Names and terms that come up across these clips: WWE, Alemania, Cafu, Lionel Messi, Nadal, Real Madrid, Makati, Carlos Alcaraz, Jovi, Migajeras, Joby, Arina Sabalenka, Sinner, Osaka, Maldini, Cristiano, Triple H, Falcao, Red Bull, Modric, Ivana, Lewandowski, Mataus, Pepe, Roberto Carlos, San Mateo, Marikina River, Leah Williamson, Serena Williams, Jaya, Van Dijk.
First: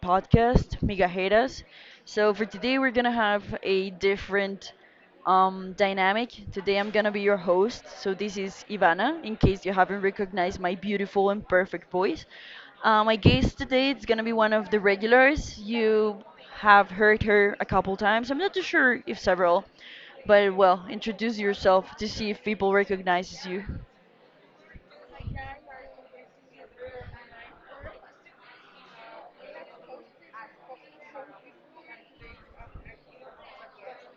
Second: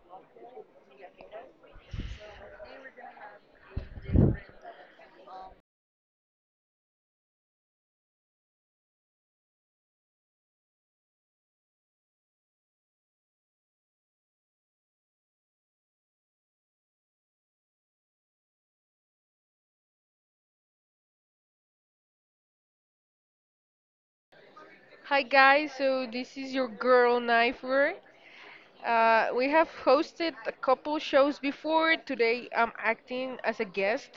podcast, Migajeras. So for today we're gonna have a different dynamic. Today I'm gonna be your host. So this is Ivana, in case you haven't recognized my beautiful and perfect voice. My guest today is gonna be one of the regulars. You have heard her a couple times. I'm not too sure if several, but well, introduce yourself to see if people recognizes you. Hi guys, so this is your girl Knifer. We have hosted a couple shows before. Today I'm acting as a guest,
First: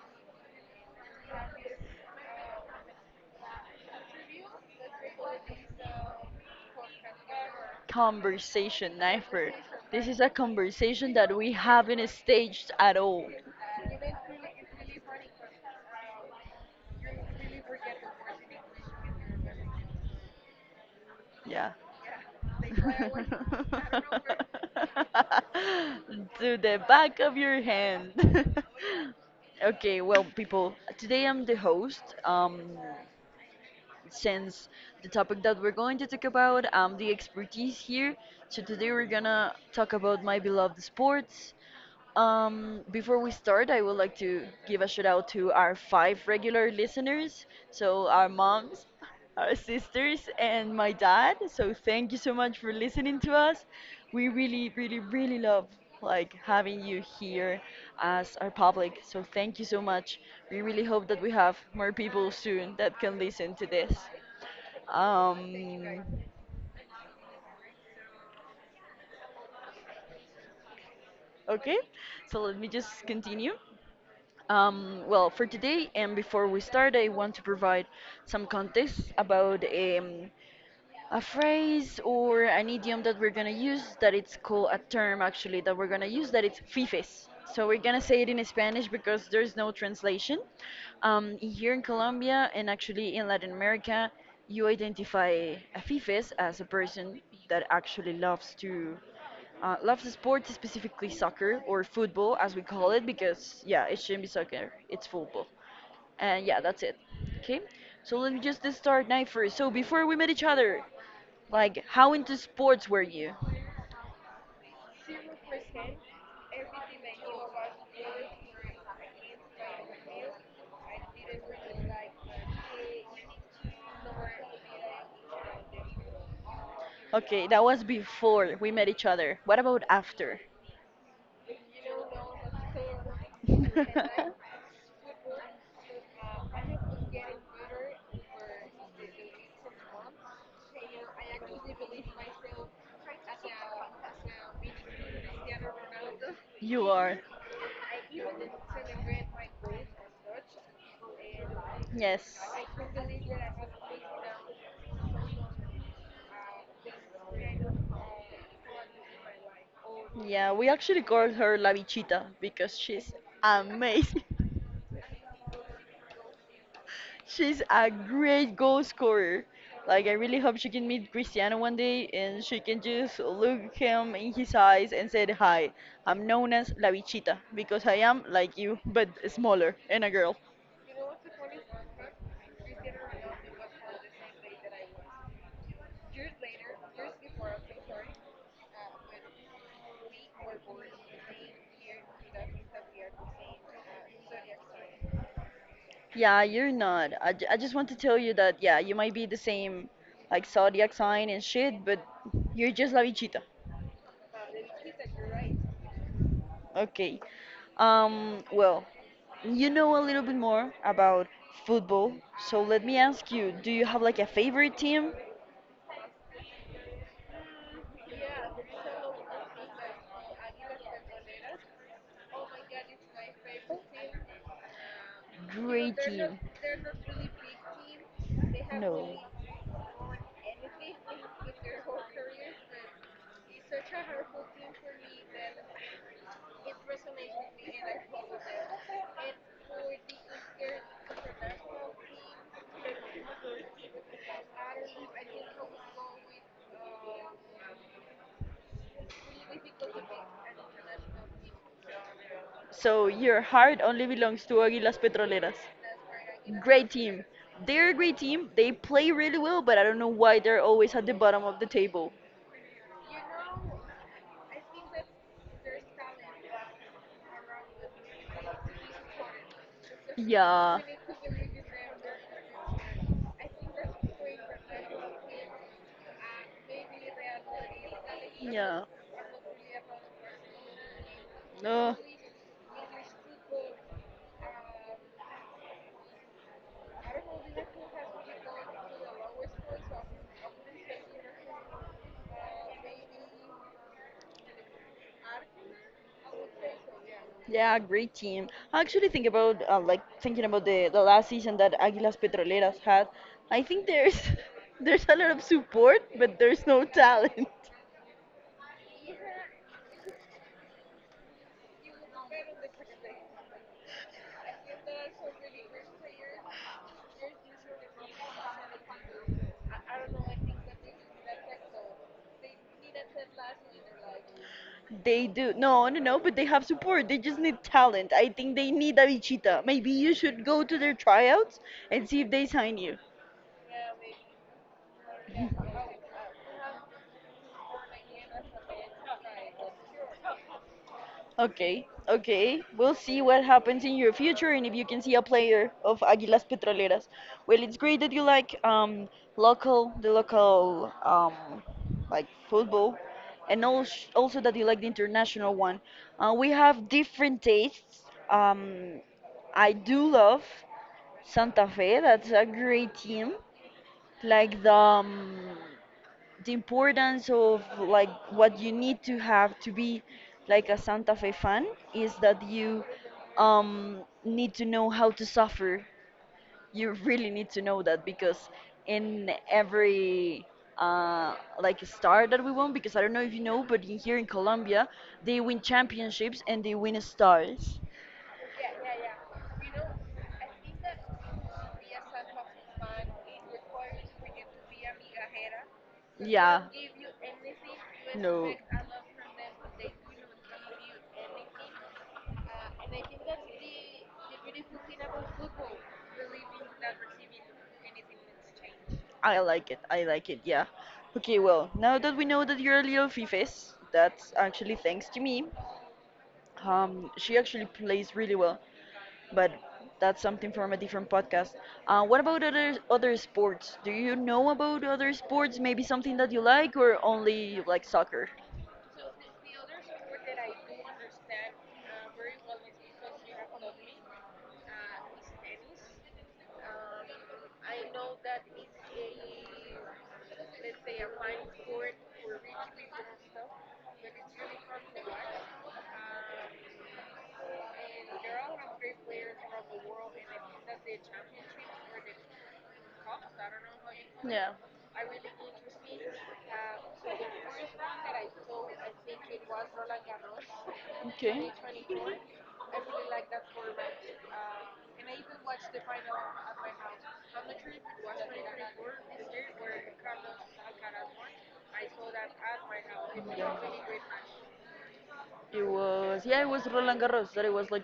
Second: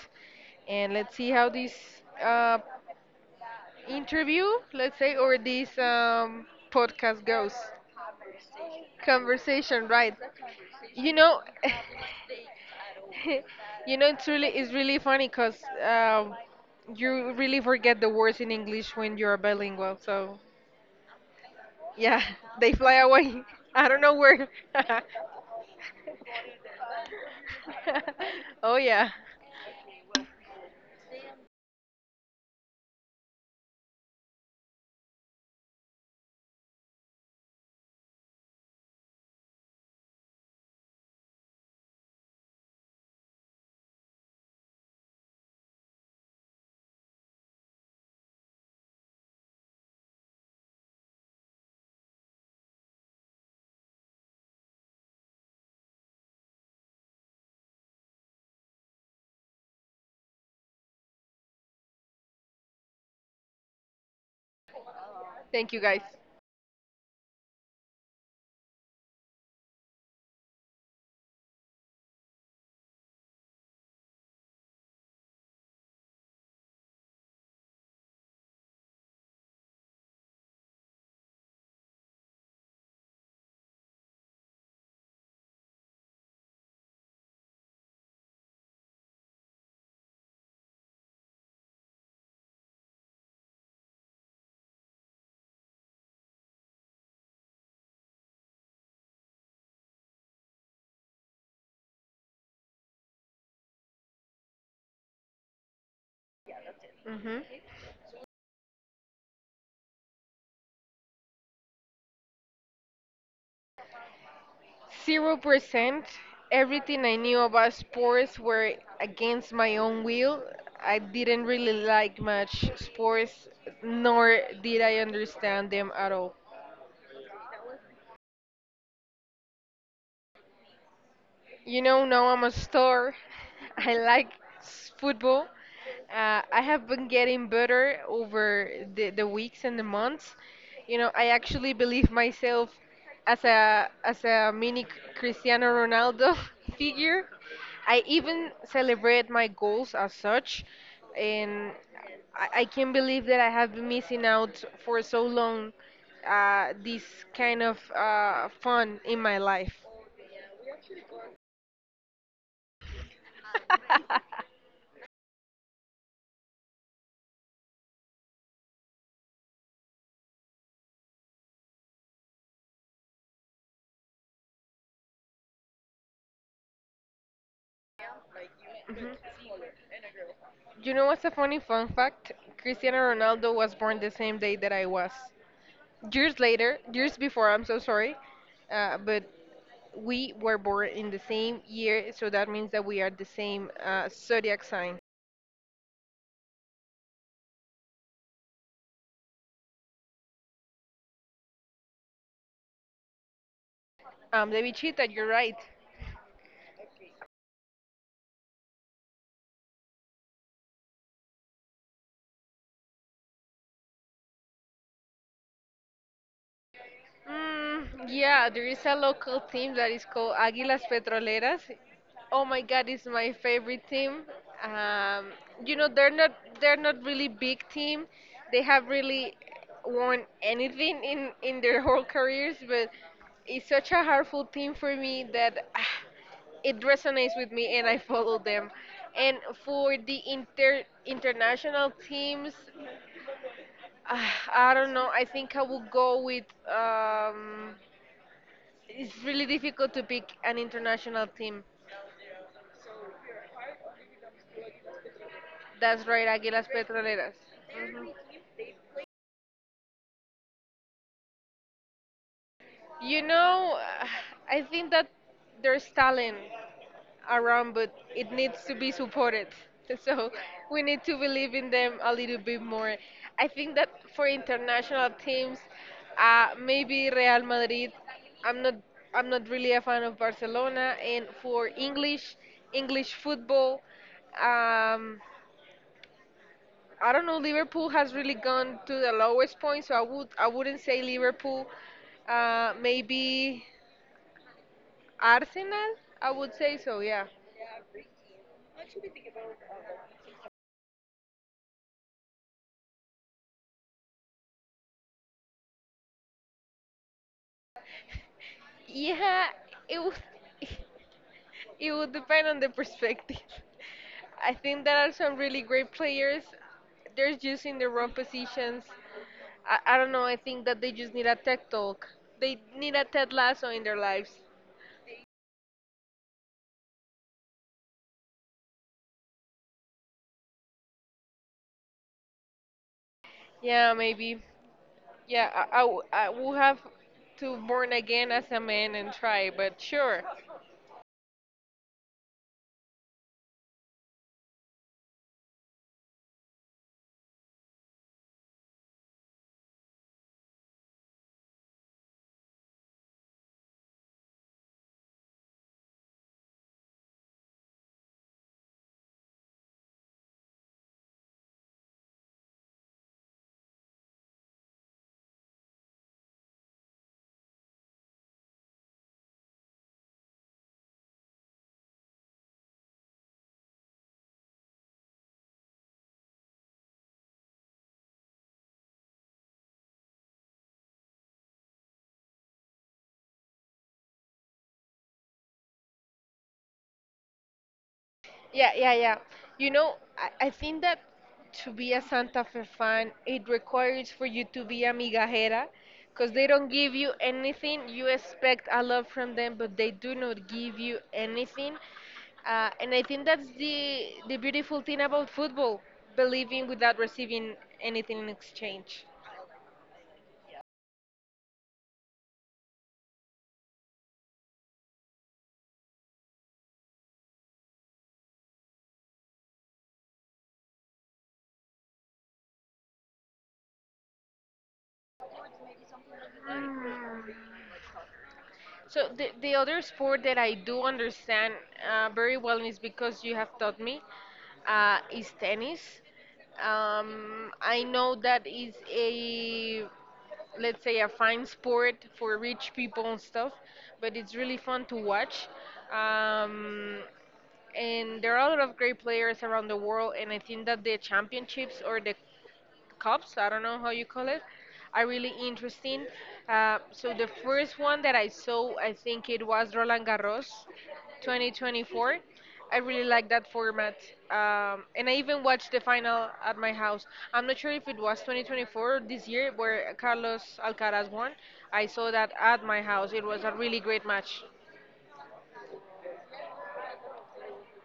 and let's see how this uh, interview, let's say, or this podcast goes. Conversation, Knifer. Conversation, This right? is a You conversation that know, we haven't staged at all. It's really funny because um, you really forget the words in English when you're bilingual. So Yeah. yeah, they fly away. I don't know where. To the back of your hand. Oh yeah. Okay, well, people, today I'm the host. Since the topic that we're going to talk about, I'm the expertise here. So today we're gonna talk about my beloved sports. Before we start, I would like to give a shout out to our five regular listeners. So, our moms, our sisters, and my dad. So, thank you so much for listening to us. We really, really, really love like having you here as our public. So, thank you so much. We really hope that we have more people soon that can listen to this. Thank you guys. Um, okay, so let me just continue. Well, for today and before we start, I want to provide some context about a phrase or an idiom that we're gonna use that it's called a term actually that we're gonna use that it's fifes. So we're gonna say it in Spanish because there's no translation. Here in Colombia and actually in Latin America, you identify a fifes as a person that actually loves to loves sports, specifically soccer or football as we call it, because yeah, it shouldn't be soccer, it's football. And yeah, that's it. Hmm. Okay? So let me just start now first. So before we met each other, like how into sports were you? 0%. Everything I knew about sports were against my own will. I didn't really like much sports, nor did I understand them at all. Okay, that was before we met each other. What about after? You know, now I'm a star. I like football. I have been getting better over the weeks and the months. You know, I actually believe myself as a mini Cristiano Ronaldo You are. figure. I even celebrate my goals as such, and Yes. I can't believe that I have been missing out for so long this kind of fun in my life. Yeah, we actually call her La Bichita because she's amazing. She's a great goal scorer. Like, I really hope she can meet Cristiano one day and she can just look him in his eyes and say, "Hi, I'm known as La Bichita because I am like you, but Mhm. smaller and a girl." You know what's a funny fun fact? Cristiano Ronaldo was born the same day that I was. Years later, years before, I'm so sorry, but we were born in the same year, so that means that we are the same zodiac sign. Yeah, you're not. I just want to tell you that, yeah, you might be the same, like, zodiac sign and shit, but you're just La Bichita. The bichita, you're right. Okay. Well, you know a little bit more about football, so let me ask you, do you have, like, a favorite team? Mm, yeah, there is a local team that is called Águilas Petroleras. Oh my God, it's my favorite team. Um, you know, Great they're not team. they're not really big team. They have No. really won anything in their whole careers, but it's such a hurtful team for me that ah, it resonates with me and I follow them. And for the international teams, ah, I don't know. I think I will go with. It's really difficult to pick an international team. So your heart only belongs to Águilas Petroleras. That's right, Aguilas Great team. Petroleras. They're a Mhm. great team. They play really well, but I don't know why they're always at the bottom of the table. You know, I think that there's talent around, but it needs to be supported. So Yeah. we need to believe in them a little bit more. I think that for international teams, maybe Real Madrid. I'm not. Yeah. I'm not really a fan of Barcelona. And for No. English, English football. Um, I don't know. Liverpool has really gone to the lowest point, so I wouldn't say Liverpool. Maybe Arsenal. I would say so. Yeah. Yeah, great team. I actually think about like thinking about the last season that Aguilas Petroleras had. I think there's there's a lot of support, but there's no talent. Yeah. It would it would depend on the perspective. I think there are some really great players. They're just in the wrong positions. I don't know. I think that they just need a tech talk. They need a Ted Lasso in their lives. They do no, no, no, but they have support. They just need talent. I think they need a bichita. Maybe you should go to their tryouts and see if they sign you. Yeah, maybe. Yeah, I will have to born again as a man and try, but sure. Okay, okay. We'll see what happens in your future and if you can see a player of Águilas Petroleras. Well, it's great that you like local the local like football and also that you like the international one. We have different tastes. I do love Santa Fe. That's a great team. Like the importance of like what you need to have to be like a Santa Fe fan is that you need to know how to suffer. You really need to know that because in every uh, like star that we won, because I don't know if you know, but here in Colombia they win championships and they win stars. Yeah, yeah, yeah. You know, I think that to be a Santa Fe fan, it requires for you to be a migajera, because they Yeah, don't give you anything. You no. expect a lot from them, but they do not give you anything. And Uh, I and I think think that's that's the the beautiful beautiful thing thing about about football. football, Really believing without never receiving anything anything in has changed. exchange. I like it. I like it. Yeah. Okay. Well, now that we know that you're a little fifes, that's actually thanks to me. She actually plays really well, but that's something from a different podcast. What about other sports? Do you know about other sports? Maybe something that you like, or Mm. only you like soccer? So the other sport that I do understand very well is because you have taught me is tennis. I know that is a let's say a fine sport for rich people and stuff, but it's really fun to watch. Um, and there are a lot of great players around the world, and I think that the championships or the cups. I don't know how you call It, it. yeah. Are really interesting. So the first one that I saw, I think it was Roland Garros, Okay. Yeah. 2024. I really like that format, and I even watched the final at my house. I'm not sure if it was 2024 or this year where Carlos Alcaraz won. I saw that at my house. It was a really great match. It was yeah, it was Roland Garros that it was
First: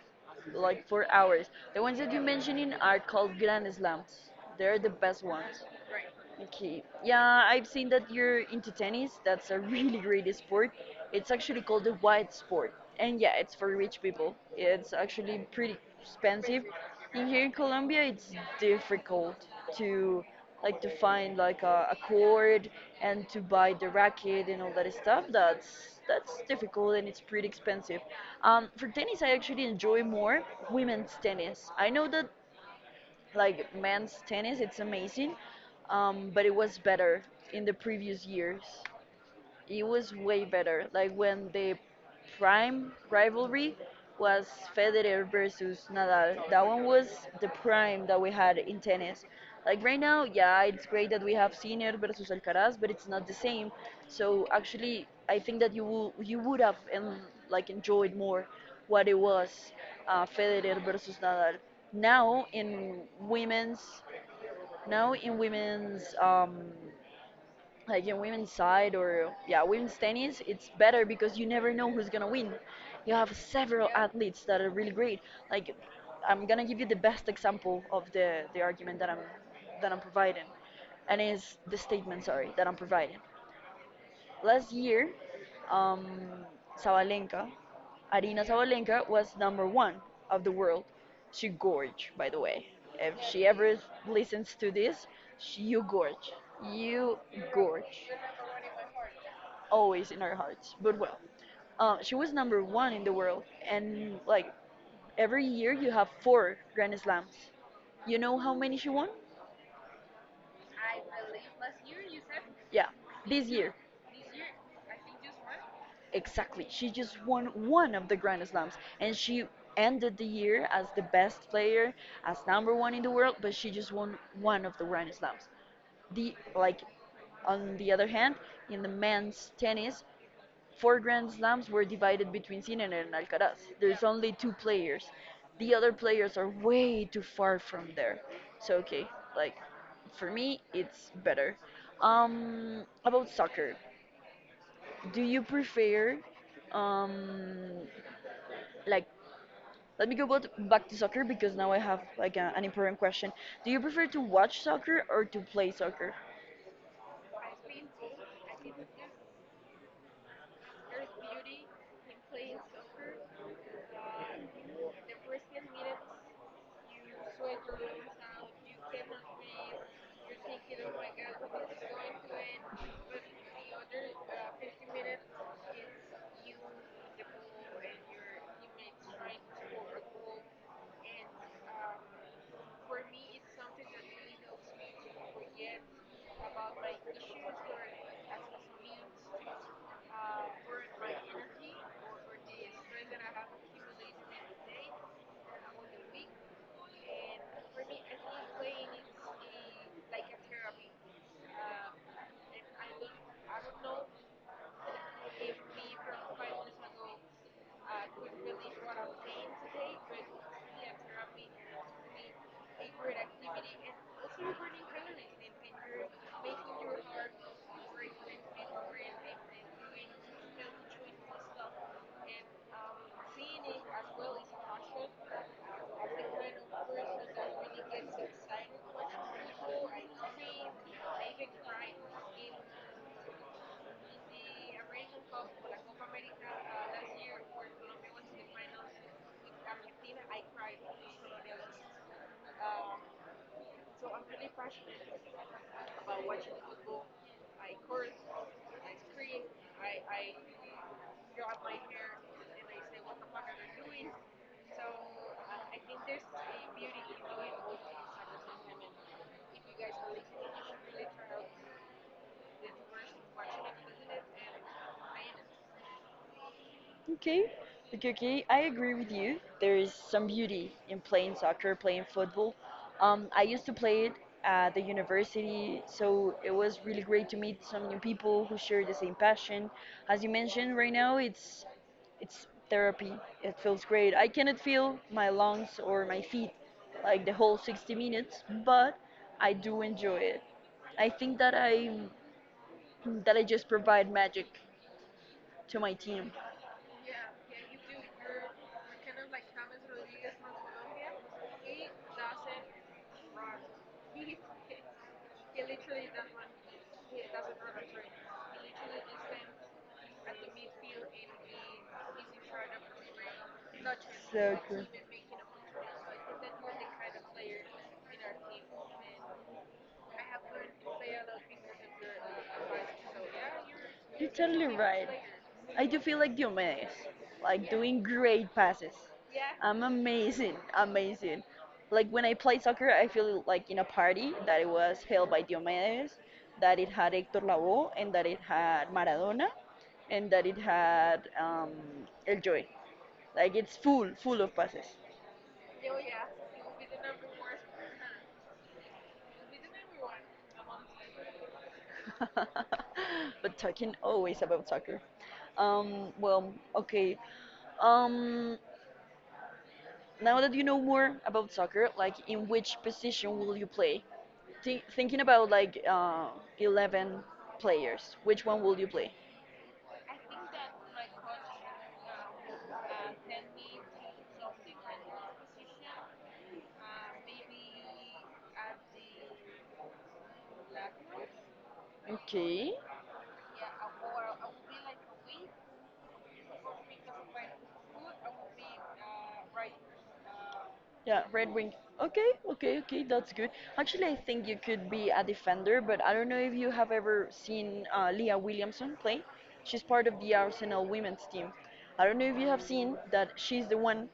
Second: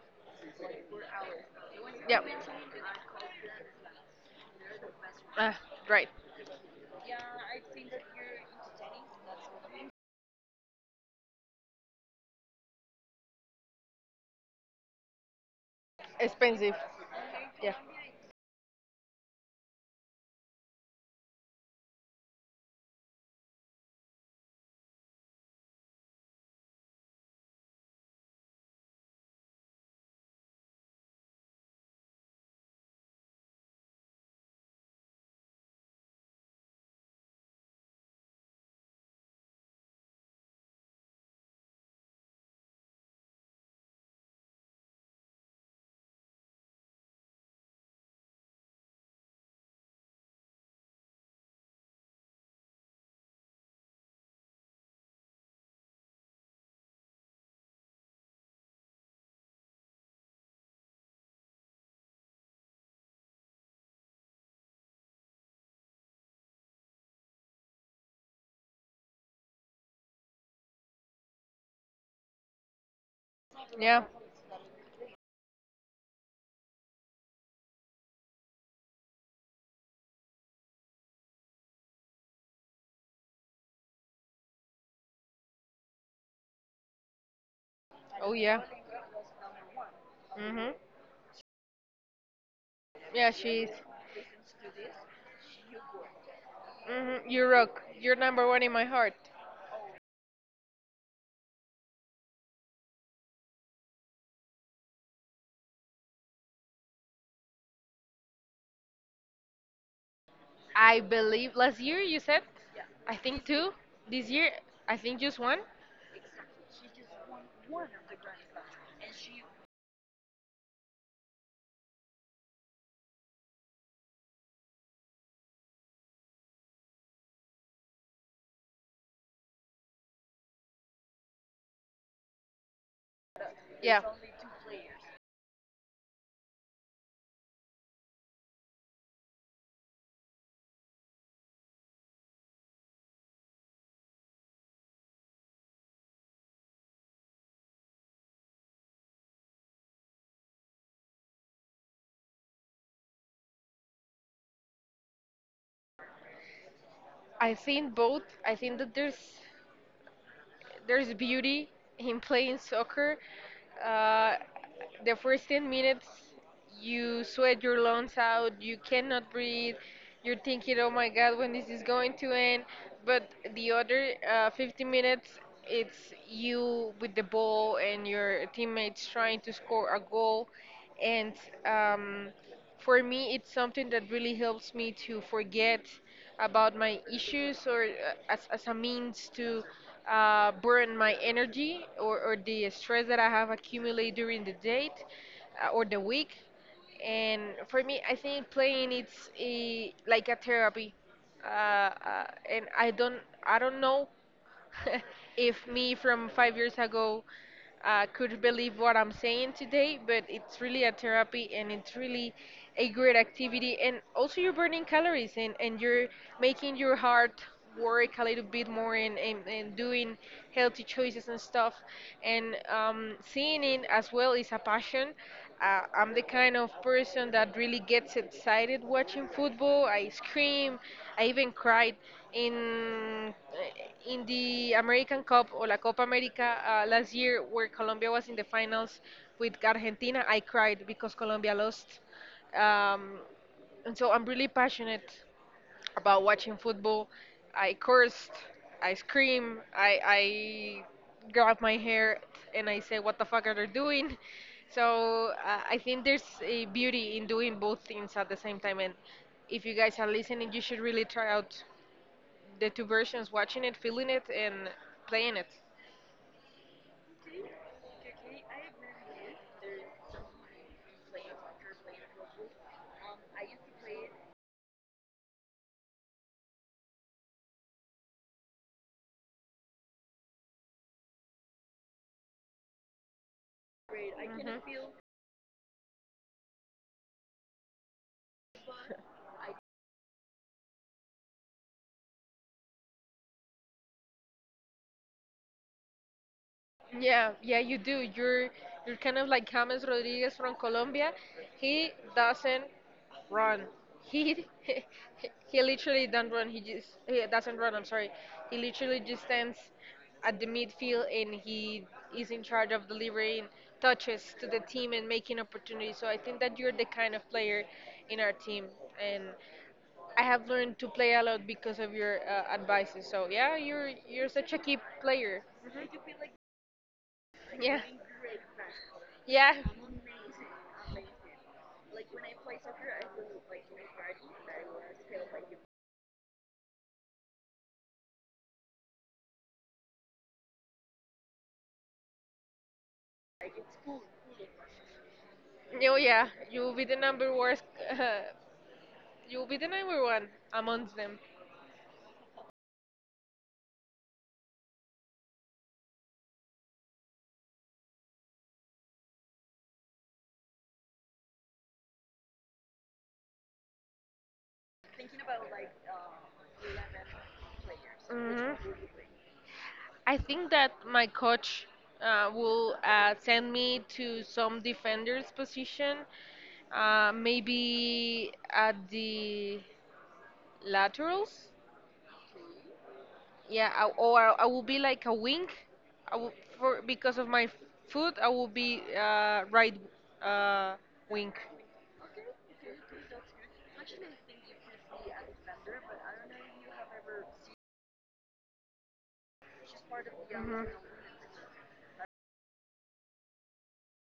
like 4 hours. The ones that you Yeah, mentioned in are called Grand Slams. They're the best uh, ones. right. Okay. Yeah, I've seen that you're into tennis. That's a really great sport. It's actually called the white sport. And yeah, it's for rich people. It's actually pretty expensive. Expensive. In here in Yeah, Colombia, it's difficult to like to find like a court and to buy the racket and all that stuff. That's difficult and it's pretty expensive. For tennis, I actually enjoy more women's tennis. I know that like men's tennis. It's amazing, but it was better in the previous years it was way better. Like when the prime rivalry was Federer versus Nadal. That one was the prime that we had in tennis. Like right now, yeah, it's great that we have Sinner versus Alcaraz, but it's not the same. So actually, I think that you would have and like enjoyed more what it was Federer versus Nadal. Now in women's Now in women's like in women's side or yeah women's tennis it's better because you never know who's gonna win. You have several yeah. athletes that are really great like. I'm gonna give you the best example of the argument that I'm providing, and is the statement, sorry, that I'm providing. Last year, um, Sabalenka, Oh Arina yeah. Sabalenka was number one of the Mhm. world. She gorge, by the way. If Yeah, she she is. ever listens to this, she, you gorge. Hmm. You You rock. gorge. You're number one in my heart. Always in our hearts. But well, she was number one in the world. And like every year, you have four Grand Slams. You know how many she won? I believe last year you said, Yeah, I think this two. year. This year, I think just one. Exactly. She just won one of the Grand Slams and she ended the year as the best player, as number one in the world, but she just won one of the Grand Slams. The like on the other hand, in the men's tennis, four Grand Slams were divided between Sinner and Alcaraz. Yeah, There's only two players. The other players are way too far from there. So okay, like for me it's better. Um, about soccer. Do you prefer, um, like, let me go about, back to soccer because now I have like an important question. Do you prefer to watch soccer or to play soccer? I think both. I think that there's beauty in playing soccer. Uh, the first 10 minutes, you sweat your lungs out, you cannot breathe, you're thinking, oh my god, when this is going to end. But the other 50 minutes, it's you with the ball and your teammates trying to score a goal. And um, for me it's something that really helps me to forget about my issues or as a means to burn my energy or the stress that I have accumulated during the day or the week and for me I think playing it's a like a therapy uh, uh, and I don't know if me from 5 years ago could believe what I'm saying today, but it's really a therapy and it's really a great activity. And also, you're burning calories and you're making your heart work a little bit more and doing healthy choices and stuff. And seeing it as well is a passion. I'm the kind of person that really gets excited watching football. I scream, I even cried in the American Cup or La Copa America last year, where Colombia was in the finals with Argentina, I cried because Colombia lost. Um, and so I'm really passionate about watching football. I cursed, I scream, I grab my hair and I say, "What the fuck are they doing?" So I think there's a beauty in doing both things at the same time. And if you guys are listening, you should really try out the two versions watching it feeling it and playing it. Okay, okay, okay. I agree with you. There is some beauty in playing soccer, playing football. I used to play it at the university, so it was really great to meet some new people who share the same passion. As you mentioned, right now it's therapy. It feels great. I cannot Mhm. feel my lungs or my feet like the whole 60 minutes, but I do enjoy it. I think that I just provide magic to my team. Yeah, yeah, you do. You're kind of like James Rodriguez from Colombia. He doesn't run. He he literally don't run. He doesn't run, I'm sorry. He literally just stands at the midfield and he is in charge of delivering touches to So the true. team and making opportunities, so I think that you're the kind of player in our team. And I have learned to play a lot because of your advices. So yeah, you're You're such a totally key right. player. I do feel like Diomedes, like Yeah. doing great passes. Yeah. I'm amazing, amazing. Like when I play soccer, I feel like in a party that it was held by Diomedes, that it had Hector Lavoe, and that it had Maradona, and that it had El Joy. Like it's full, full of passes. Oh yeah, you will be the number worst. Uh, you will be the number one amongst them. But talking always about soccer. Well, okay. Um, Now that you know more about soccer, like in which position will you play? Thinking about like 11 players, which Mhm. one will you play? I think that my coach will send me to some defender's position. Maybe at the laterals. Okay. Yeah, I, or I will be like a wing. I will, for because of my foot, I will be right uh, Yeah, wing. Red Wing. Okay, okay, okay, that's good. Actually, I think you could be a defender, but I don't know if you have ever seen Leah Williamson play. She's part of the Mhm. Arsenal women's team. I don't know if you have seen that she's the one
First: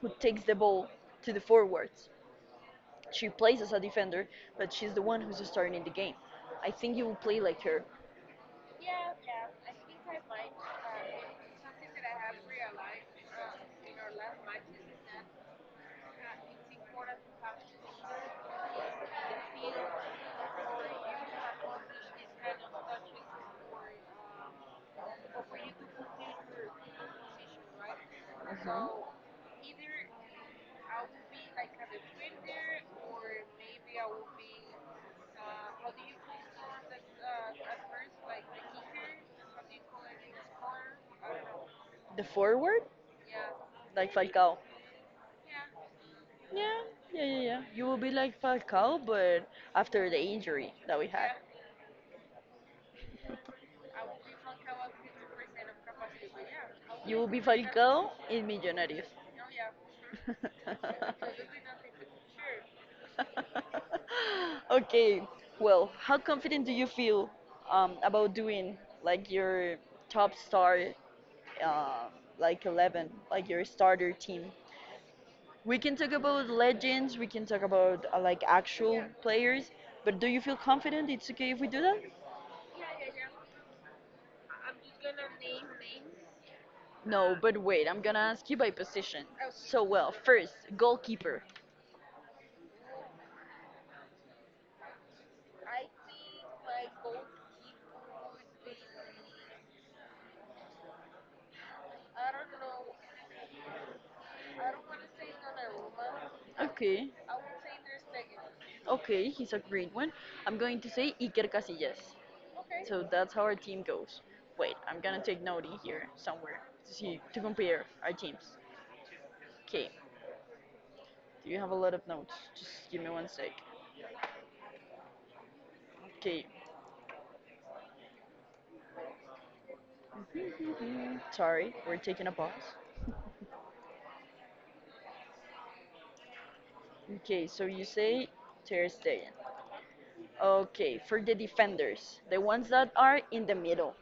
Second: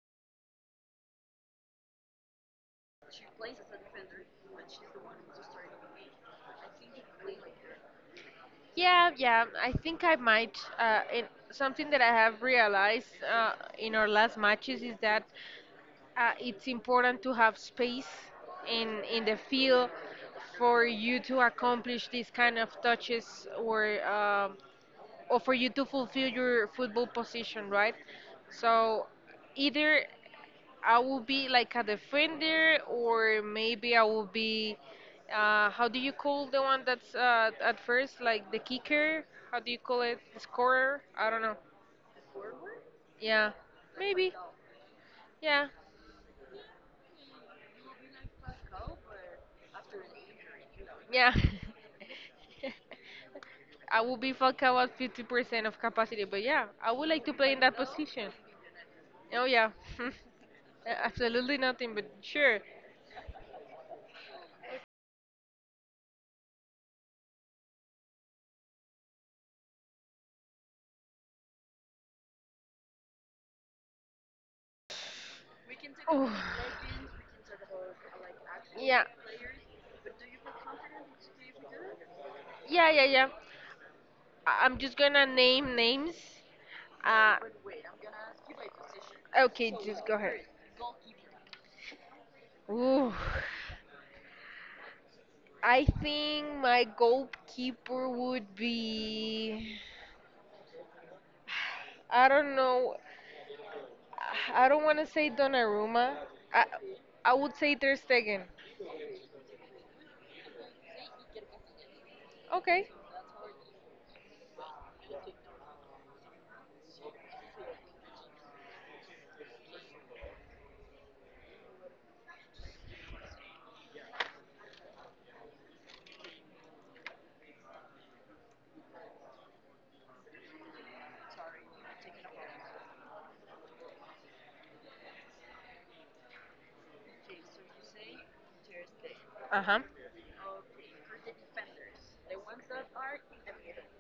who takes the ball to the forwards. She plays as a defender, but she's the one who's starting in the game. I think you will play like her. Yeah, yeah. I think I might. Something that I have realized in our last matches is that it's important to have space in the field for you to accomplish these kind of touches or for you to fulfill your football position, right? Mhm. So either I will be like a defender or maybe I will be how do you call the one that's at first like the kicker? How do you call it? The scorer? I don't know. The forward, Yeah, like maybe. Falcao. Yeah. Yeah, yeah, yeah, yeah. You will be like Falcao, but after the injury that we had. Yeah. I will be fucked about 50% of capacity, but yeah, I would You like will to be play in that Falcao position. in Millonarios. Oh, yeah. Absolutely nothing, but sure. Okay, well, how confident do you feel about doing like your top star, um, like 11, like your starter team? We can talk Ooh. about legends, we can talk about like actual Yeah, players, but do you feel confident it's okay if we do that? yeah. I'm just gonna name names. No, Uh, but wait, I'm gonna ask you by position. okay, So, just well, go ahead. first, goalkeeper. Ooh. I think my goalkeeper would be. I don't know. I don't want to say Donnarumma. I Okay. I would say Ter Stegen. Okay, he's a great one. I'm going to say Iker Casillas. Okay. So that's how our team goes. Wait, I'm gonna take note in here somewhere to see to compare our teams. Okay, do you have a lot of notes? Just give me one sec. Okay. Sorry, we're taking a pause. Okay, so you say Ter Stegen. Uh huh. Okay, for the defenders, the ones that are in the middle.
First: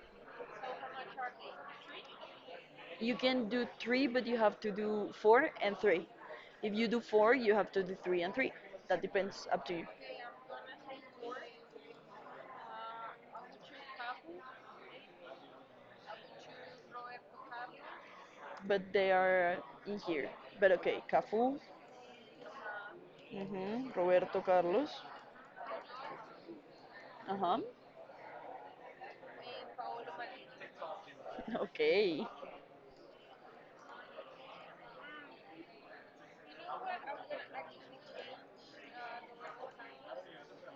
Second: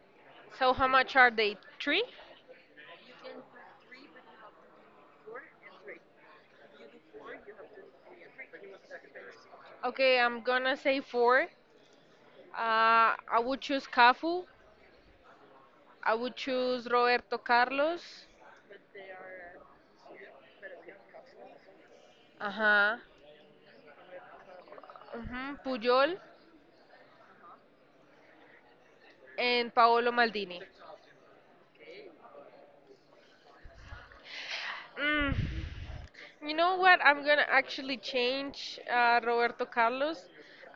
So how much are they? Three? You can do three, but you have to do four and three. If you do four, you have to do three and three. That depends up to you. Okay, I'm gonna say four. Uh, I would choose Cafu. I would choose Roberto Carlos. But they are in here. But okay, Cafu, Uh huh. mhm, Roberto Carlos. Hmm. Puyol Uh huh. and Paolo Maldini. Okay. Mm. You know what? I'm gonna actually change Roberto Carlos.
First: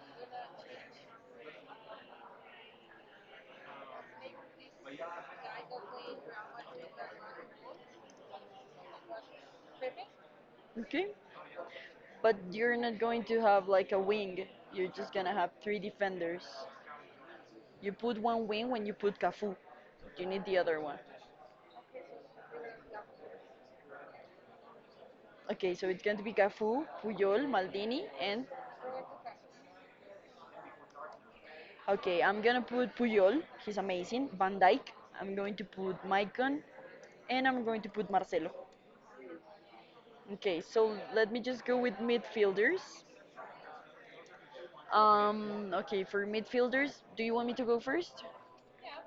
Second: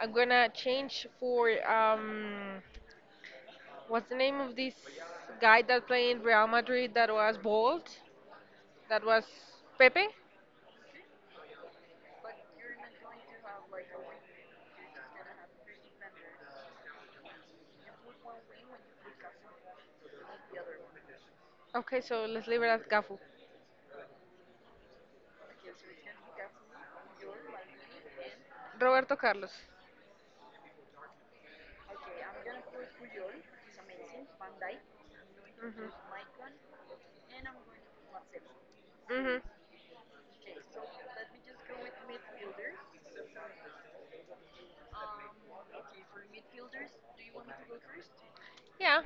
I'm gonna change for what's the name of this guy that played in Real Madrid that was bald? That was Pepe? Okay, but you're not going to have like a wing. You're just gonna have three defenders. You put one wing when you put Cafu. You need the other one. Okay, so let's leave it at Gafu. Okay, so it's going to be Cafu, Puyol, Maldini, and Roberto Carlos. okay, I'm gonna put Puyol. He's amazing. Van Dijk. I'm going to put Hmm. Maicon, and I'm going to put Marcelo. Hmm. Okay, so let me just go with midfielders. Okay, for midfielders, do you want me to go first? Yeah.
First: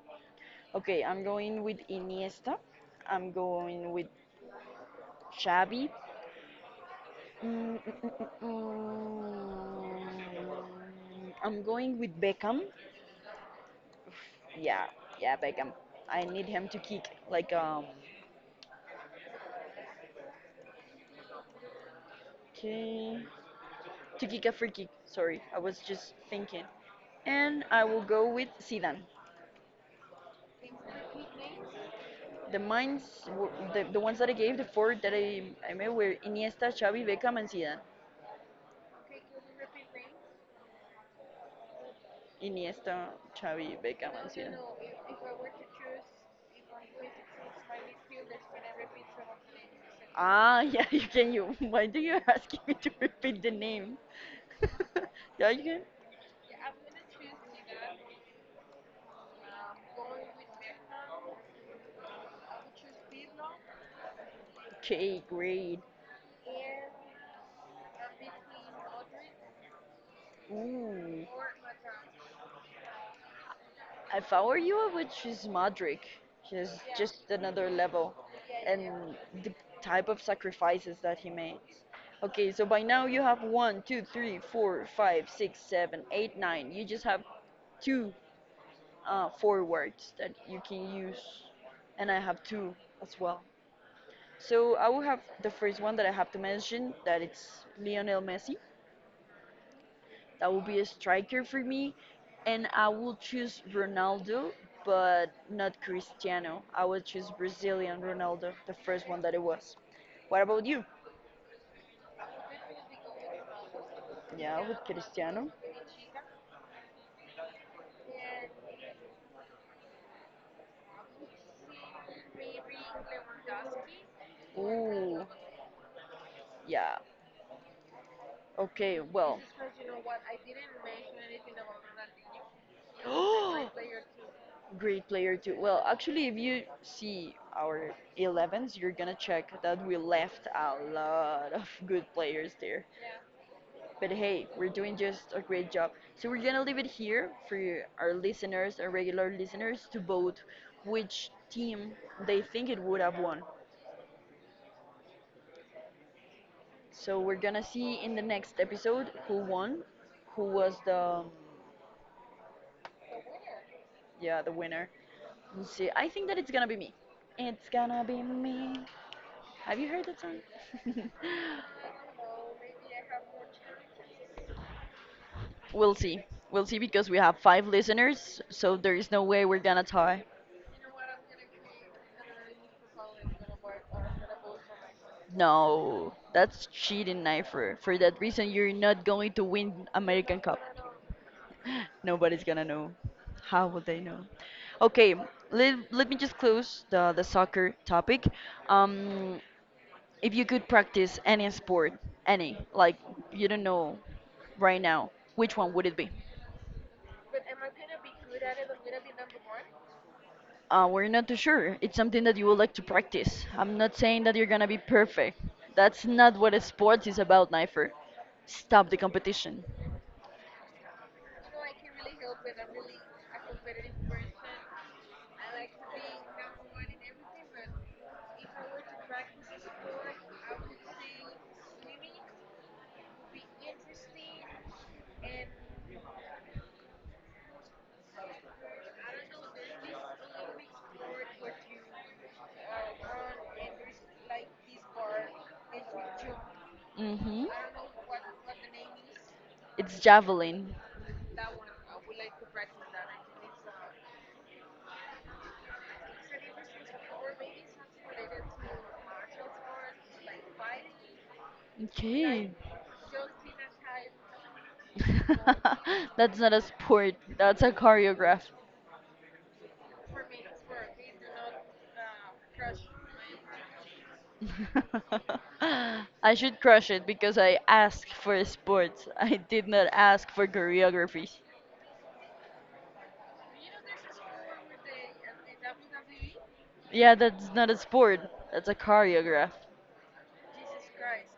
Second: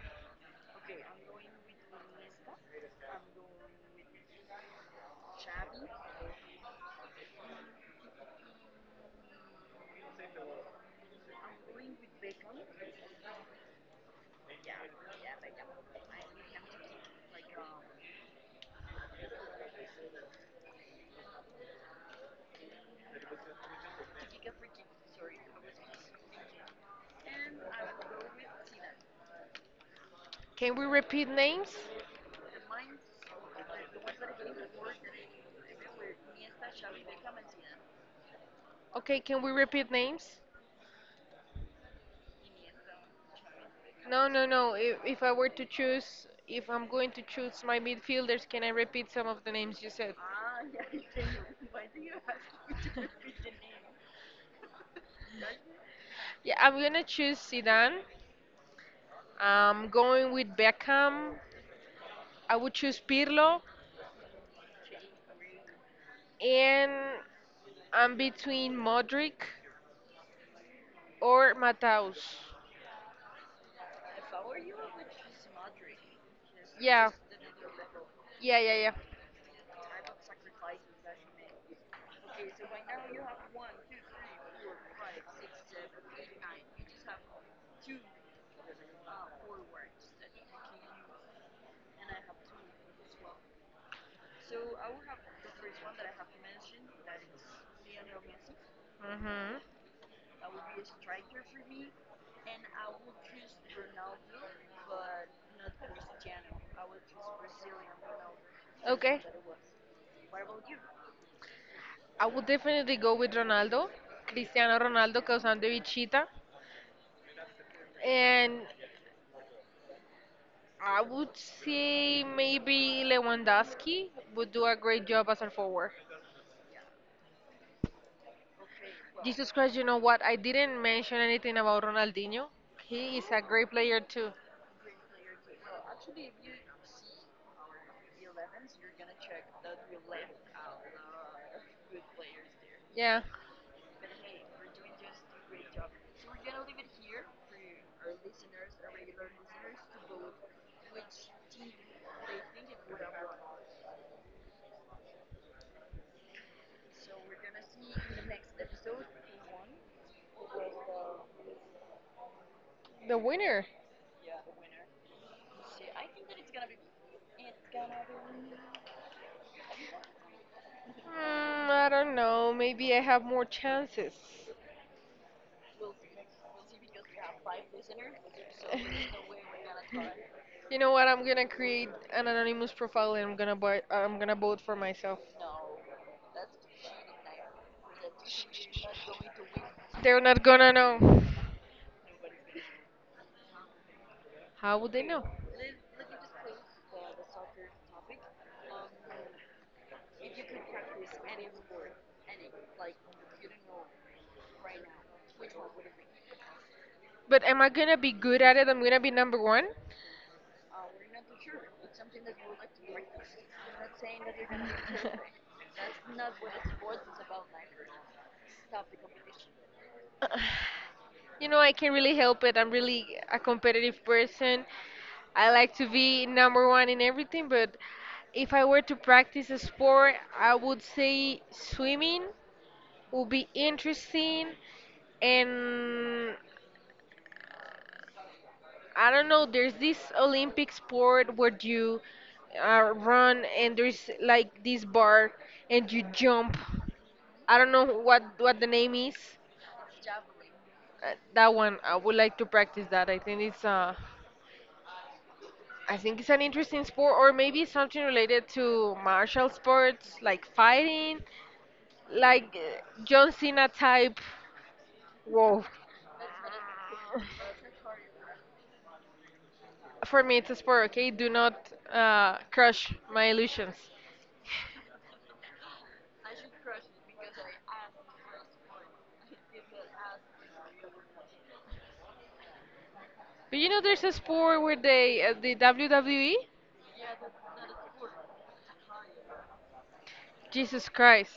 Okay, I'm going with Iniesta. I'm going with Xavi. Mm, mm, mm, mm, mm. I'm going with Beckham. Yeah, yeah, Beckham. I need him to kick like. Okay. To kick a free kick. Sorry, I was just thinking. And I will go with Zidane. Can we repeat names? The mines, the ones that I gave, the four that I made were Iniesta, Xavi, Beckham, and Zidane. Okay, can we repeat names? Iniesta, Xavi, Beckham, No, and no, Zidane. no. If I were to choose, if I'm going to choose my midfielders, can I repeat some of the names you said? Ah, yeah, you can. You. Why do you asking me to repeat the name? Yeah, you can. Yeah, I'm gonna choose Zidane. I'm going with Beckham. I would choose Pirlo, Okay, great. and I'm between Modric Ooh. or Mataus. If I were you, I would choose Modric. He's Yeah, just another level, yeah, yeah, yeah. and the type of sacrifices that he makes. Okay, so by now you have one, two, three, four, five, six, seven, eight, nine. You just have two forwards that you can use, and I have two as well. So I will have the first one that I have to mention that it's Lionel Messi. Hmm. That would be a striker for me. And I will choose Ronaldo, but not Cristiano. I would choose Brazilian Ronaldo, the first one Okay, that it was. What about you? I would definitely go with Ronaldo, Yeah, Cristiano with Ronaldo, because Cristiano. I'm the Bichita. And I would say maybe Lewandowski would do a great Ooh, job as a forward. yeah. Okay, well. Jesus Christ, you know what? I didn't mention anything about Ronaldinho. He is a great player too. Great player too. Well, actually, if you see our 11s, you're gonna check that we left a lot of good players there. Yeah, But hey, we're doing just a great job. So we're gonna leave it here for our listeners, our regular listeners, to vote which team they think it would have won. So we're gonna see in the next episode who won, who was the the winner. yeah, the winner. Let's see. I think that it's gonna be me. It's gonna be me. Have you heard that song? Mm, I don't know. Maybe I have more chances. We'll see. We'll see because we have five listeners, so there is no way we're gonna tie. You know what? I'm gonna create an anonymous profile and I'm gonna vote for myself. No, that's cheating, Knifer. For that reason, you're not going to win They're American not Cup. gonna know. Nobody's gonna know. How will they know? How would they Okay, know? let me just close the soccer topic. Um, if you could practice any sport, any, like you don't know right now, which one would it be? But am I gonna be good at it? I'm gonna be number one. We're not too sure. It's something that you would like to practice. I'm not saying that you're gonna be perfect. That's not what a sport is about, Knifer. Stop the competition. You know, I can't really help it. I'm really a competitive person. I like to be number one in everything, but if I were to practice a sport, I would say swimming would be interesting. And I don't know, there's this Olympic sport where you run and there's like this bar and you jump. Mm-hmm. I don't know what the name is. It's javelin. That one, I would like to practice that. I think it's an interesting sport, or maybe something related to martial sports, like fighting, Okay. like John Cena type. Whoa, That's not a sport. That's a choreograph. for me, it's a sport. Okay, do not crush my illusions. I should crush it because I asked for sports. I did not ask for choreography. But you know, there's a sport where they the WWE. Yeah, that's not a sport. That's a choreograph. Jesus Christ.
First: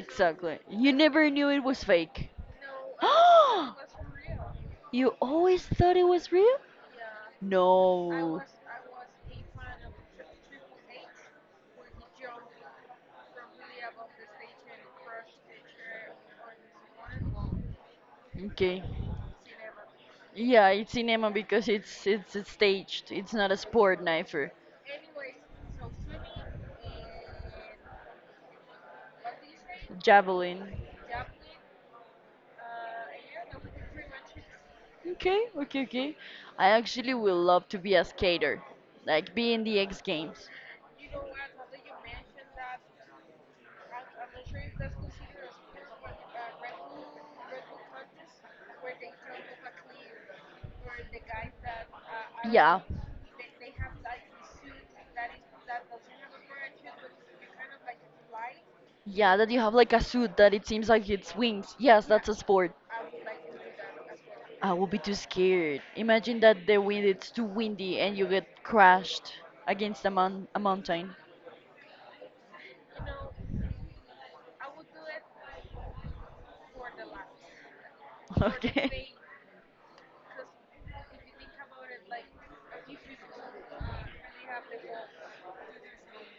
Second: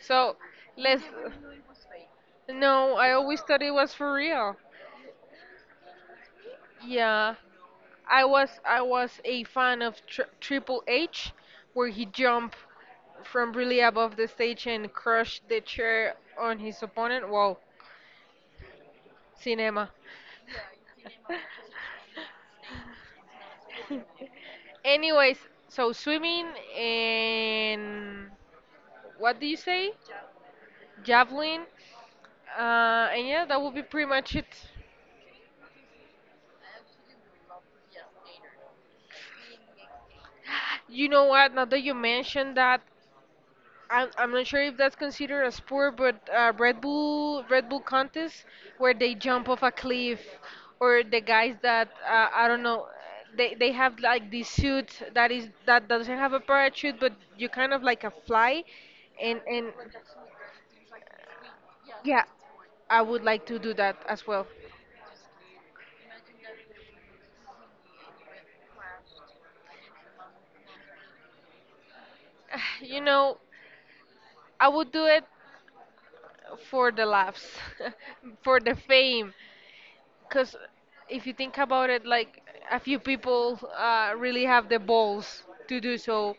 So You let's. never knew it was fake. No, I always thought it was for real. You always thought it was real? Yeah, I No. was I was a fan of Triple H, where he jumped from really above the stage and crushed the chair on his opponent. Wow, Okay. cinema. Yeah, it's cinema because it's staged. It's not a sport, knifer. Anyways, so swimming and what do you say? Javelin. Javelin. And yeah, that would be pretty much it. Okay, okay, okay. I actually will love to be a skater, like be in the X Games. You know what? Now that you mentioned that, I'm not sure if that's considered a sport, but Red Bull contest where they jump off a cliff, or the guys that I don't Yeah, know, they have like this suit that is that doesn't have a parachute, but you kind of like a fly, yeah, and that you and have like a suit that it seems like it's wings. Yes, yeah, that's a sport. I would like to do that as well. I will be too scared. Imagine that the wind it's too windy and you get crashed against a a mountain. You know, I would do it for the laughs, for the Okay. fame. Because if you think about it, like a few people really have the balls to do so,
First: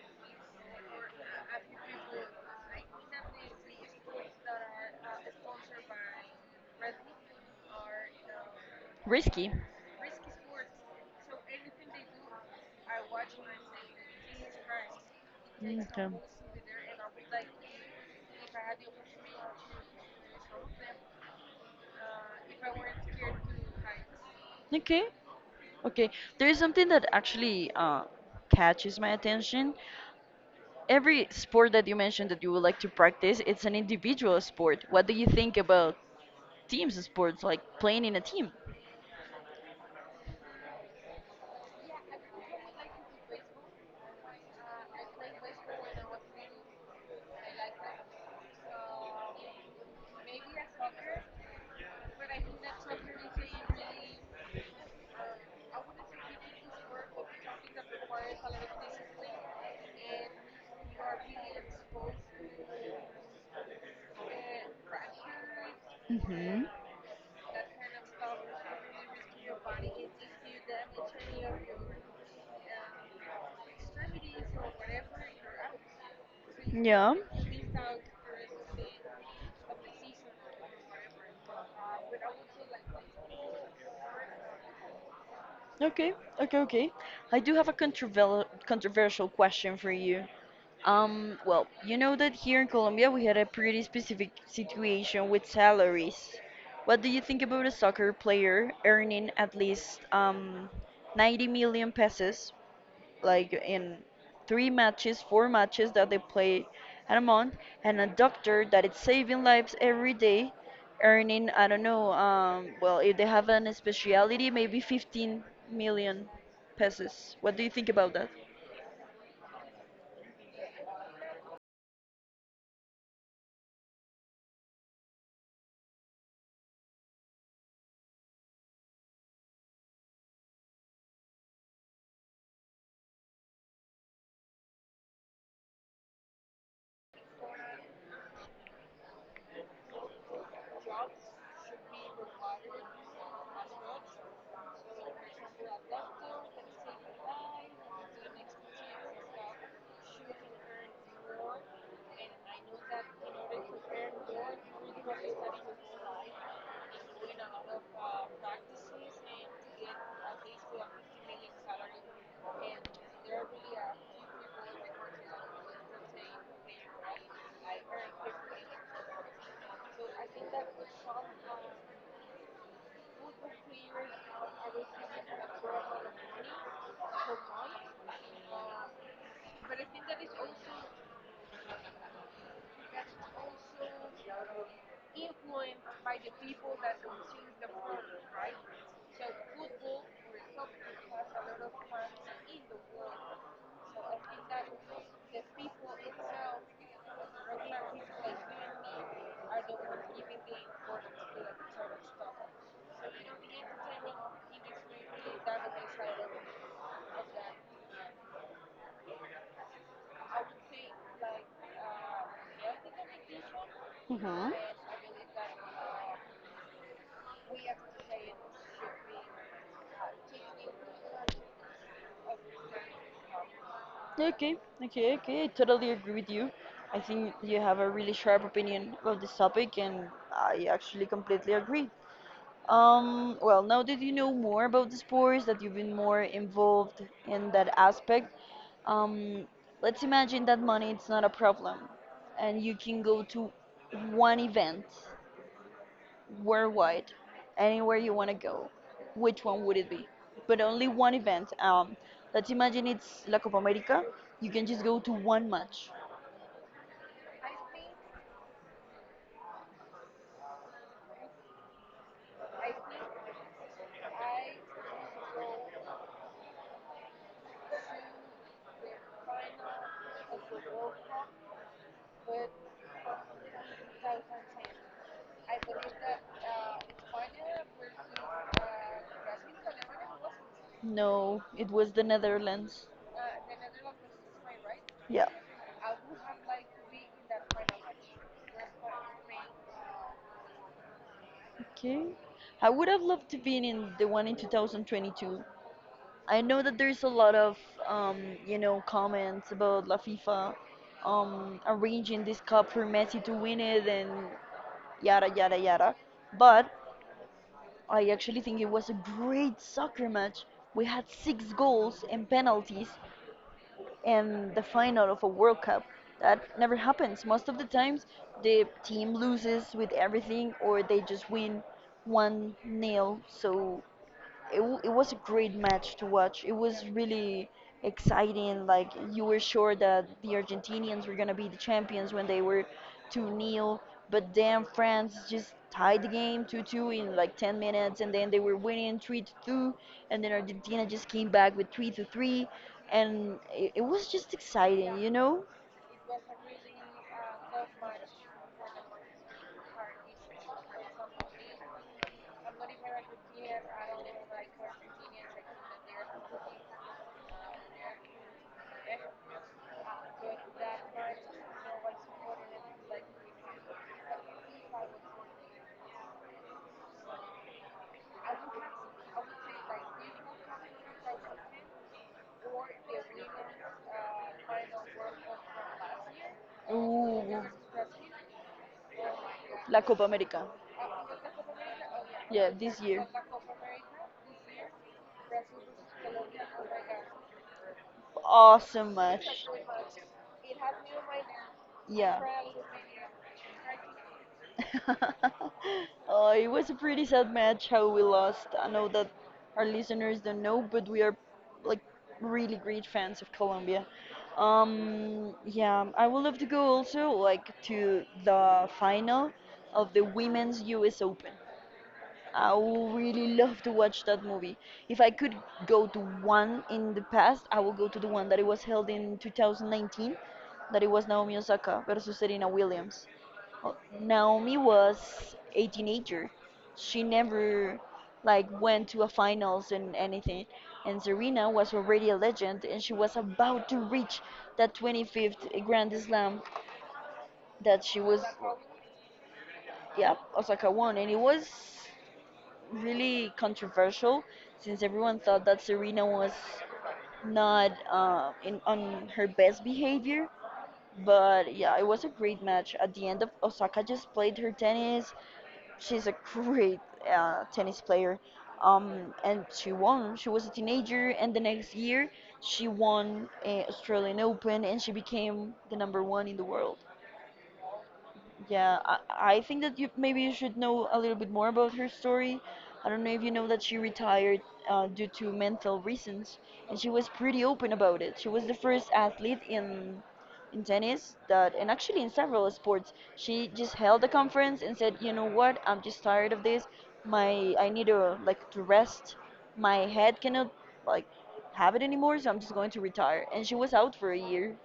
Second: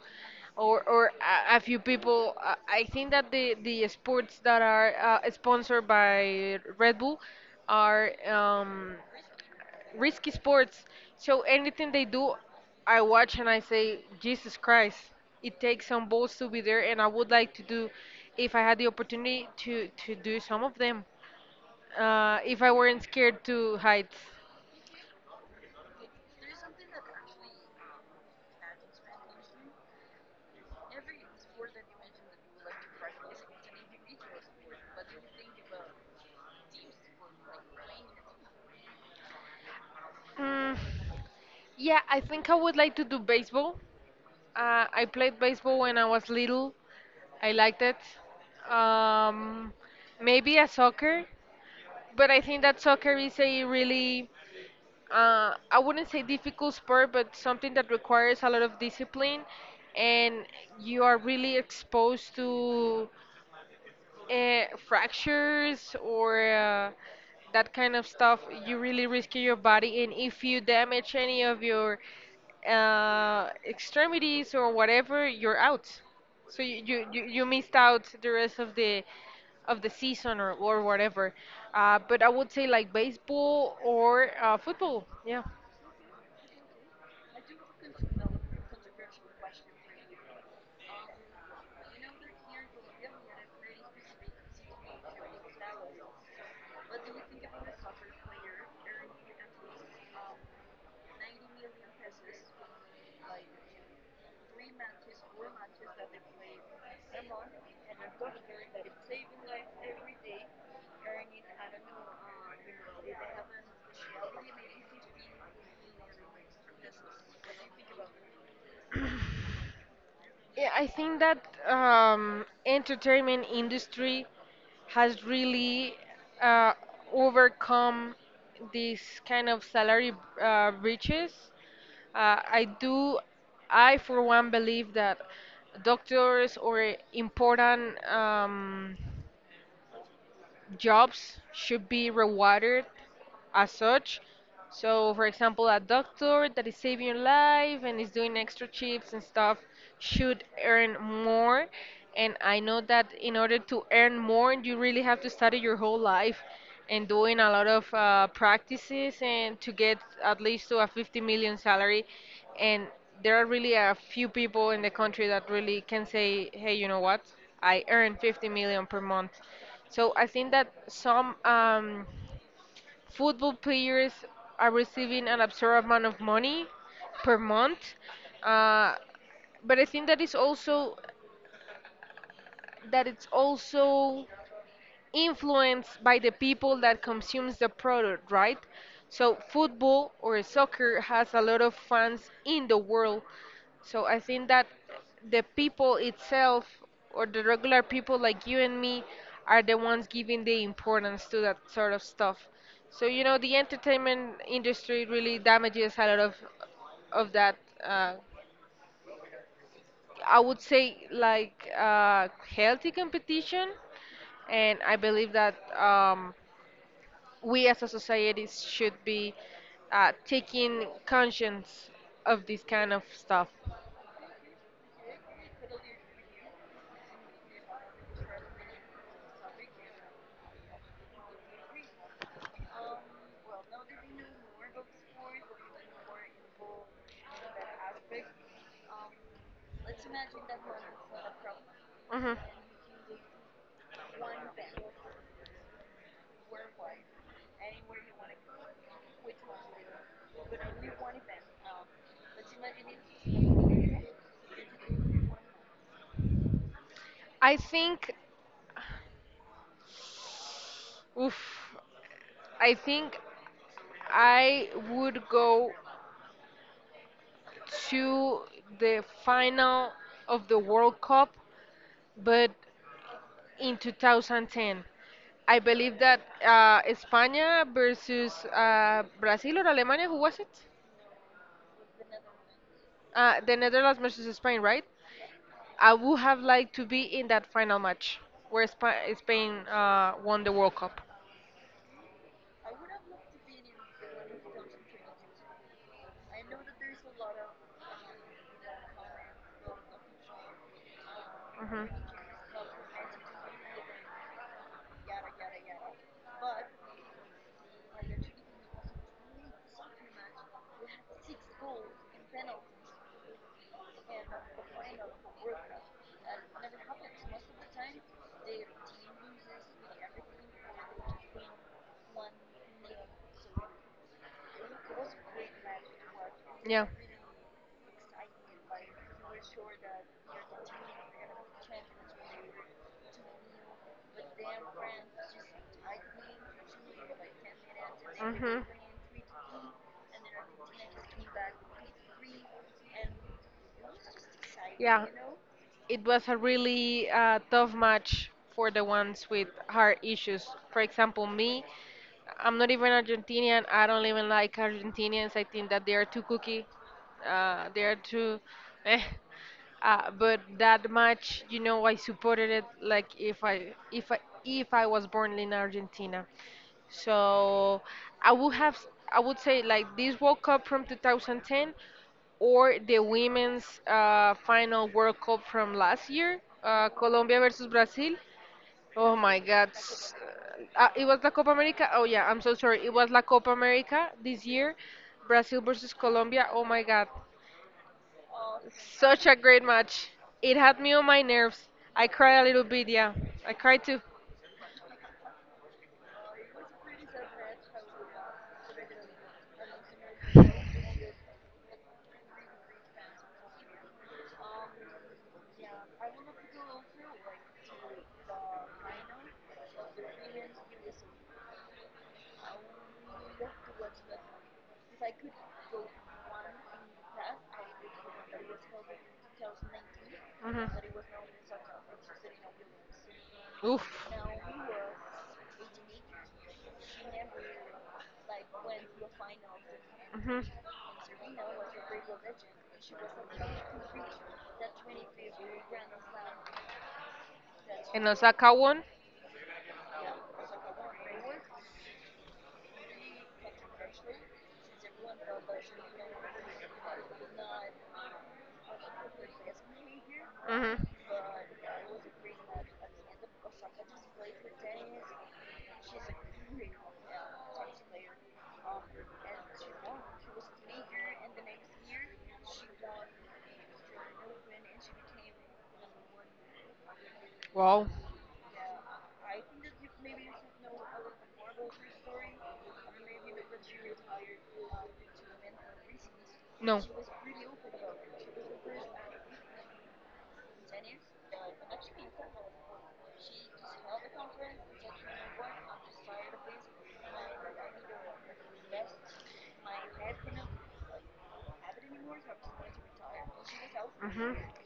or a few people. I think that the sports that are sponsored by Red Bull are Risky. risky sports. So anything they do, I watch and I say, Jesus Christ, it takes some Okay. balls to be there, and I would like to do, if I had the opportunity to do some of them, if I weren't scared to heights. Okay. Okay. There is something that actually catches my attention. Every sport that you mentioned that you would like to practice, it's an individual sport. What do you think about teams sports, like playing in a team? Mm, yeah, I think I would like to do baseball. I played baseball when I was little. I liked it. Um, maybe a soccer, but I think that soccer is a really, I wouldn't say difficult sport, but something that requires a lot of discipline, and you are really exposed to fractures or hmm that kind of stuff, you really risk your body. And if you damage any of your extremities or whatever, you're out. So Yeah. You missed out the rest of the season or whatever. But I would say like baseball or football. Yeah. Okay. Okay. Okay. I do have a controversial question for you. Um, well, you know that here in Colombia we had a pretty specific situation with salaries. What do you think about a soccer player earning at least 90 million pesos like in three matches, four matches that they play at a month, and a doctor that is saving lives every day, earning I don't know, well if they have an speciality, maybe 15 million pesos. What do you think about that? Yeah, I think that entertainment industry has really uh, overcome this kind of salary breaches. Uh, I do, I for one believe that doctors or important jobs should be rewarded as such. So, for example, a doctor that is saving your life and is doing extra shifts and stuff should earn more. And I know that in order to earn more, you really have to study your whole life and doing a lot of practices and to get at least to a 50 million salary. And there are really a few people in the country that really can say, hey, you know what? I earn 50 million per month. So I think that some football players are receiving an absurd amount of money per month, uh, but I think that is also that it's also influenced by the people that consumes the product, right? So football or soccer has a lot of fans in the world. So I think that the people itself or the regular people like you and me are the ones giving the importance to that sort of stuff. So you know the entertainment industry really damages a lot of that uh, I would say like healthy competition, hmm and I believe that we as a society should be taking conscience of this kind of stuff. Okay, okay, okay. I totally agree with you. I think you have a really sharp opinion about this topic, and I actually completely agree. Well, now that you know more about the sports, that you've been more involved in that aspect, um, let's imagine that money it's not a problem, Hmm. and you can go to one event worldwide, anywhere you want to go. Which one would it be? But only one event. Let's imagine it's La Copa America. You can just go to one match. I think, oof, I think I would go to the final of the World Cup, but in 2010. I believe that España versus Brazil or Alemania, who was it? No, it was the Netherlands. The Netherlands versus Spain, right? Yeah. I would have liked to be in that final match where Spain won the World Cup. Okay. I would have loved to be in the one in 2022. I know that there's a lot of um, you know, comments about La FIFA Hmm. arranging this cup for Messi to win it and yada yada yada. But I actually think it was a great soccer match. We had six goals and penalties and the final of a World Cup. That never happens. Most of the times the team loses with everything or they just win one nil. So it was a great match to watch. It Yeah. was really exciting. Like you were sure that the Argentinians were gonna be the champions when they were 2 nil, but then France just tied the game 2-2 in like 10 minutes, and then they were Mm-hmm. winning 3-2, to two, and then Argentina just came back with 3-3, to three, and it was just exciting, Yeah. you know? It was a really tough match for the ones with heart issues. For example, me, I'm not even Argentinian. I don't even like Argentinians. I think that they are too cookie. They are too. Eh. But that match, you know, I supported it like if I was born in Argentina. So I would have I would say like this World Cup from 2010 or the women's final World Cup from last year, Ooh, Colombia versus Brazil. Oh my God! La Copa America. It was the Copa America. Oh yeah, I'm Yeah, so sorry. this It year. was La Copa America this year, Brazil versus Colombia. Oh my God! Awesome Such a much. great match. It had me on my nerves. I Yeah. cried a little bit. Yeah, I cried too. It was a pretty sad match how we lost. I know that our listeners don't know, but we are like really great fans of Colombia. Yeah, I would love to go also like to the final of the Women's U.S. Open. I would really love to watch that movie. If I could go to one in the past, I would go to the one that it was held in 2019, that it Hmm. was Naomi Osaka versus Serena Williams. Uh, Oof. Naomi was a teenager. She never like went to a finals and Hmm. anything. And Serena was already a legend, and she was about to reach that 25th Grand Slam that she In was. Osaka one. Yeah, Osaka won, and it was really controversial since everyone thought that Serena was not in on her best behavior. Hmm. But yeah, it was a great match. At the end of Osaka just played her tennis. She's a great tennis player. And she won. She was a teenager, and the next year she won Australian Open, and she became the number one in the world. Wow. Yeah, I think that you maybe you should know a little bit more about her story. I don't know if you know that she retired due to mental reasons, and No. she was pretty open about it. She was the first athlete in tennis that, and actually in several sports, she just held a conference and said, you know what, I'm just tired of this. My I need to like to rest. My head cannot like have it anymore, so I'm just going to retire. And she was out for a Hmm. year.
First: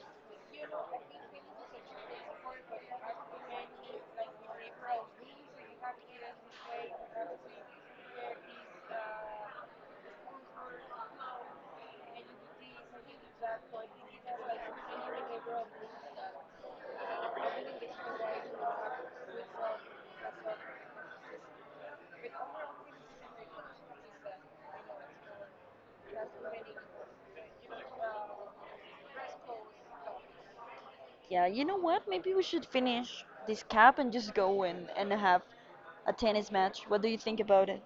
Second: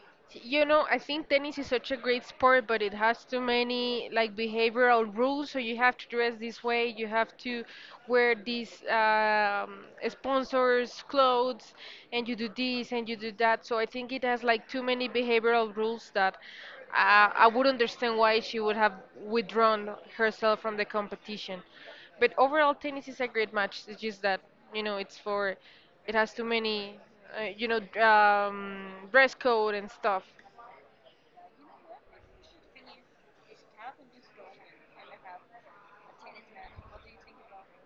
You know, I think tennis is such a great sport, but it has too many like behavioral rules. So you have to dress this way, you have to wear these um, sponsors' clothes, and you do this and you do that. So I think it has like too many behavioral rules that I would understand why she would have withdrawn herself from the competition. But overall, tennis is a great match. It's just that you know, it's for it has too many dress code and stuff. Yeah, you know what? Maybe we should finish this cap and just go and have a tennis match. What do you think about it?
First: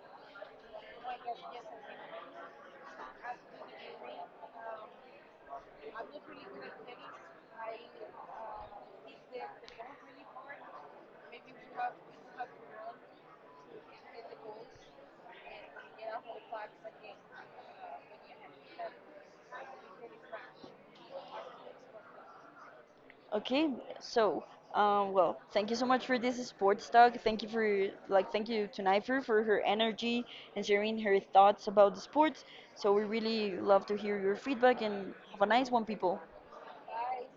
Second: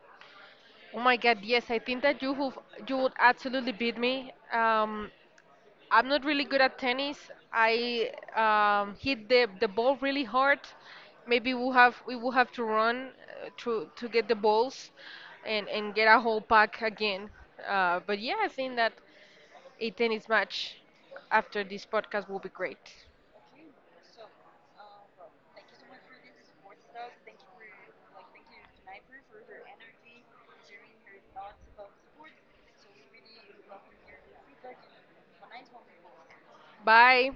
Oh my God, yes, I think that you have, you would absolutely beat me. I'm not really good at tennis. I hit the ball really hard. Maybe we will have to run to get the balls and get a whole pack again. But yeah, I think that a tennis match after this podcast will be great. Okay, so well, thank you so much for this sports talk. Thank you for like thank you to Naifer for her energy and sharing her thoughts about the sports. So we really love to hear your feedback and have a nice one, people. Bye.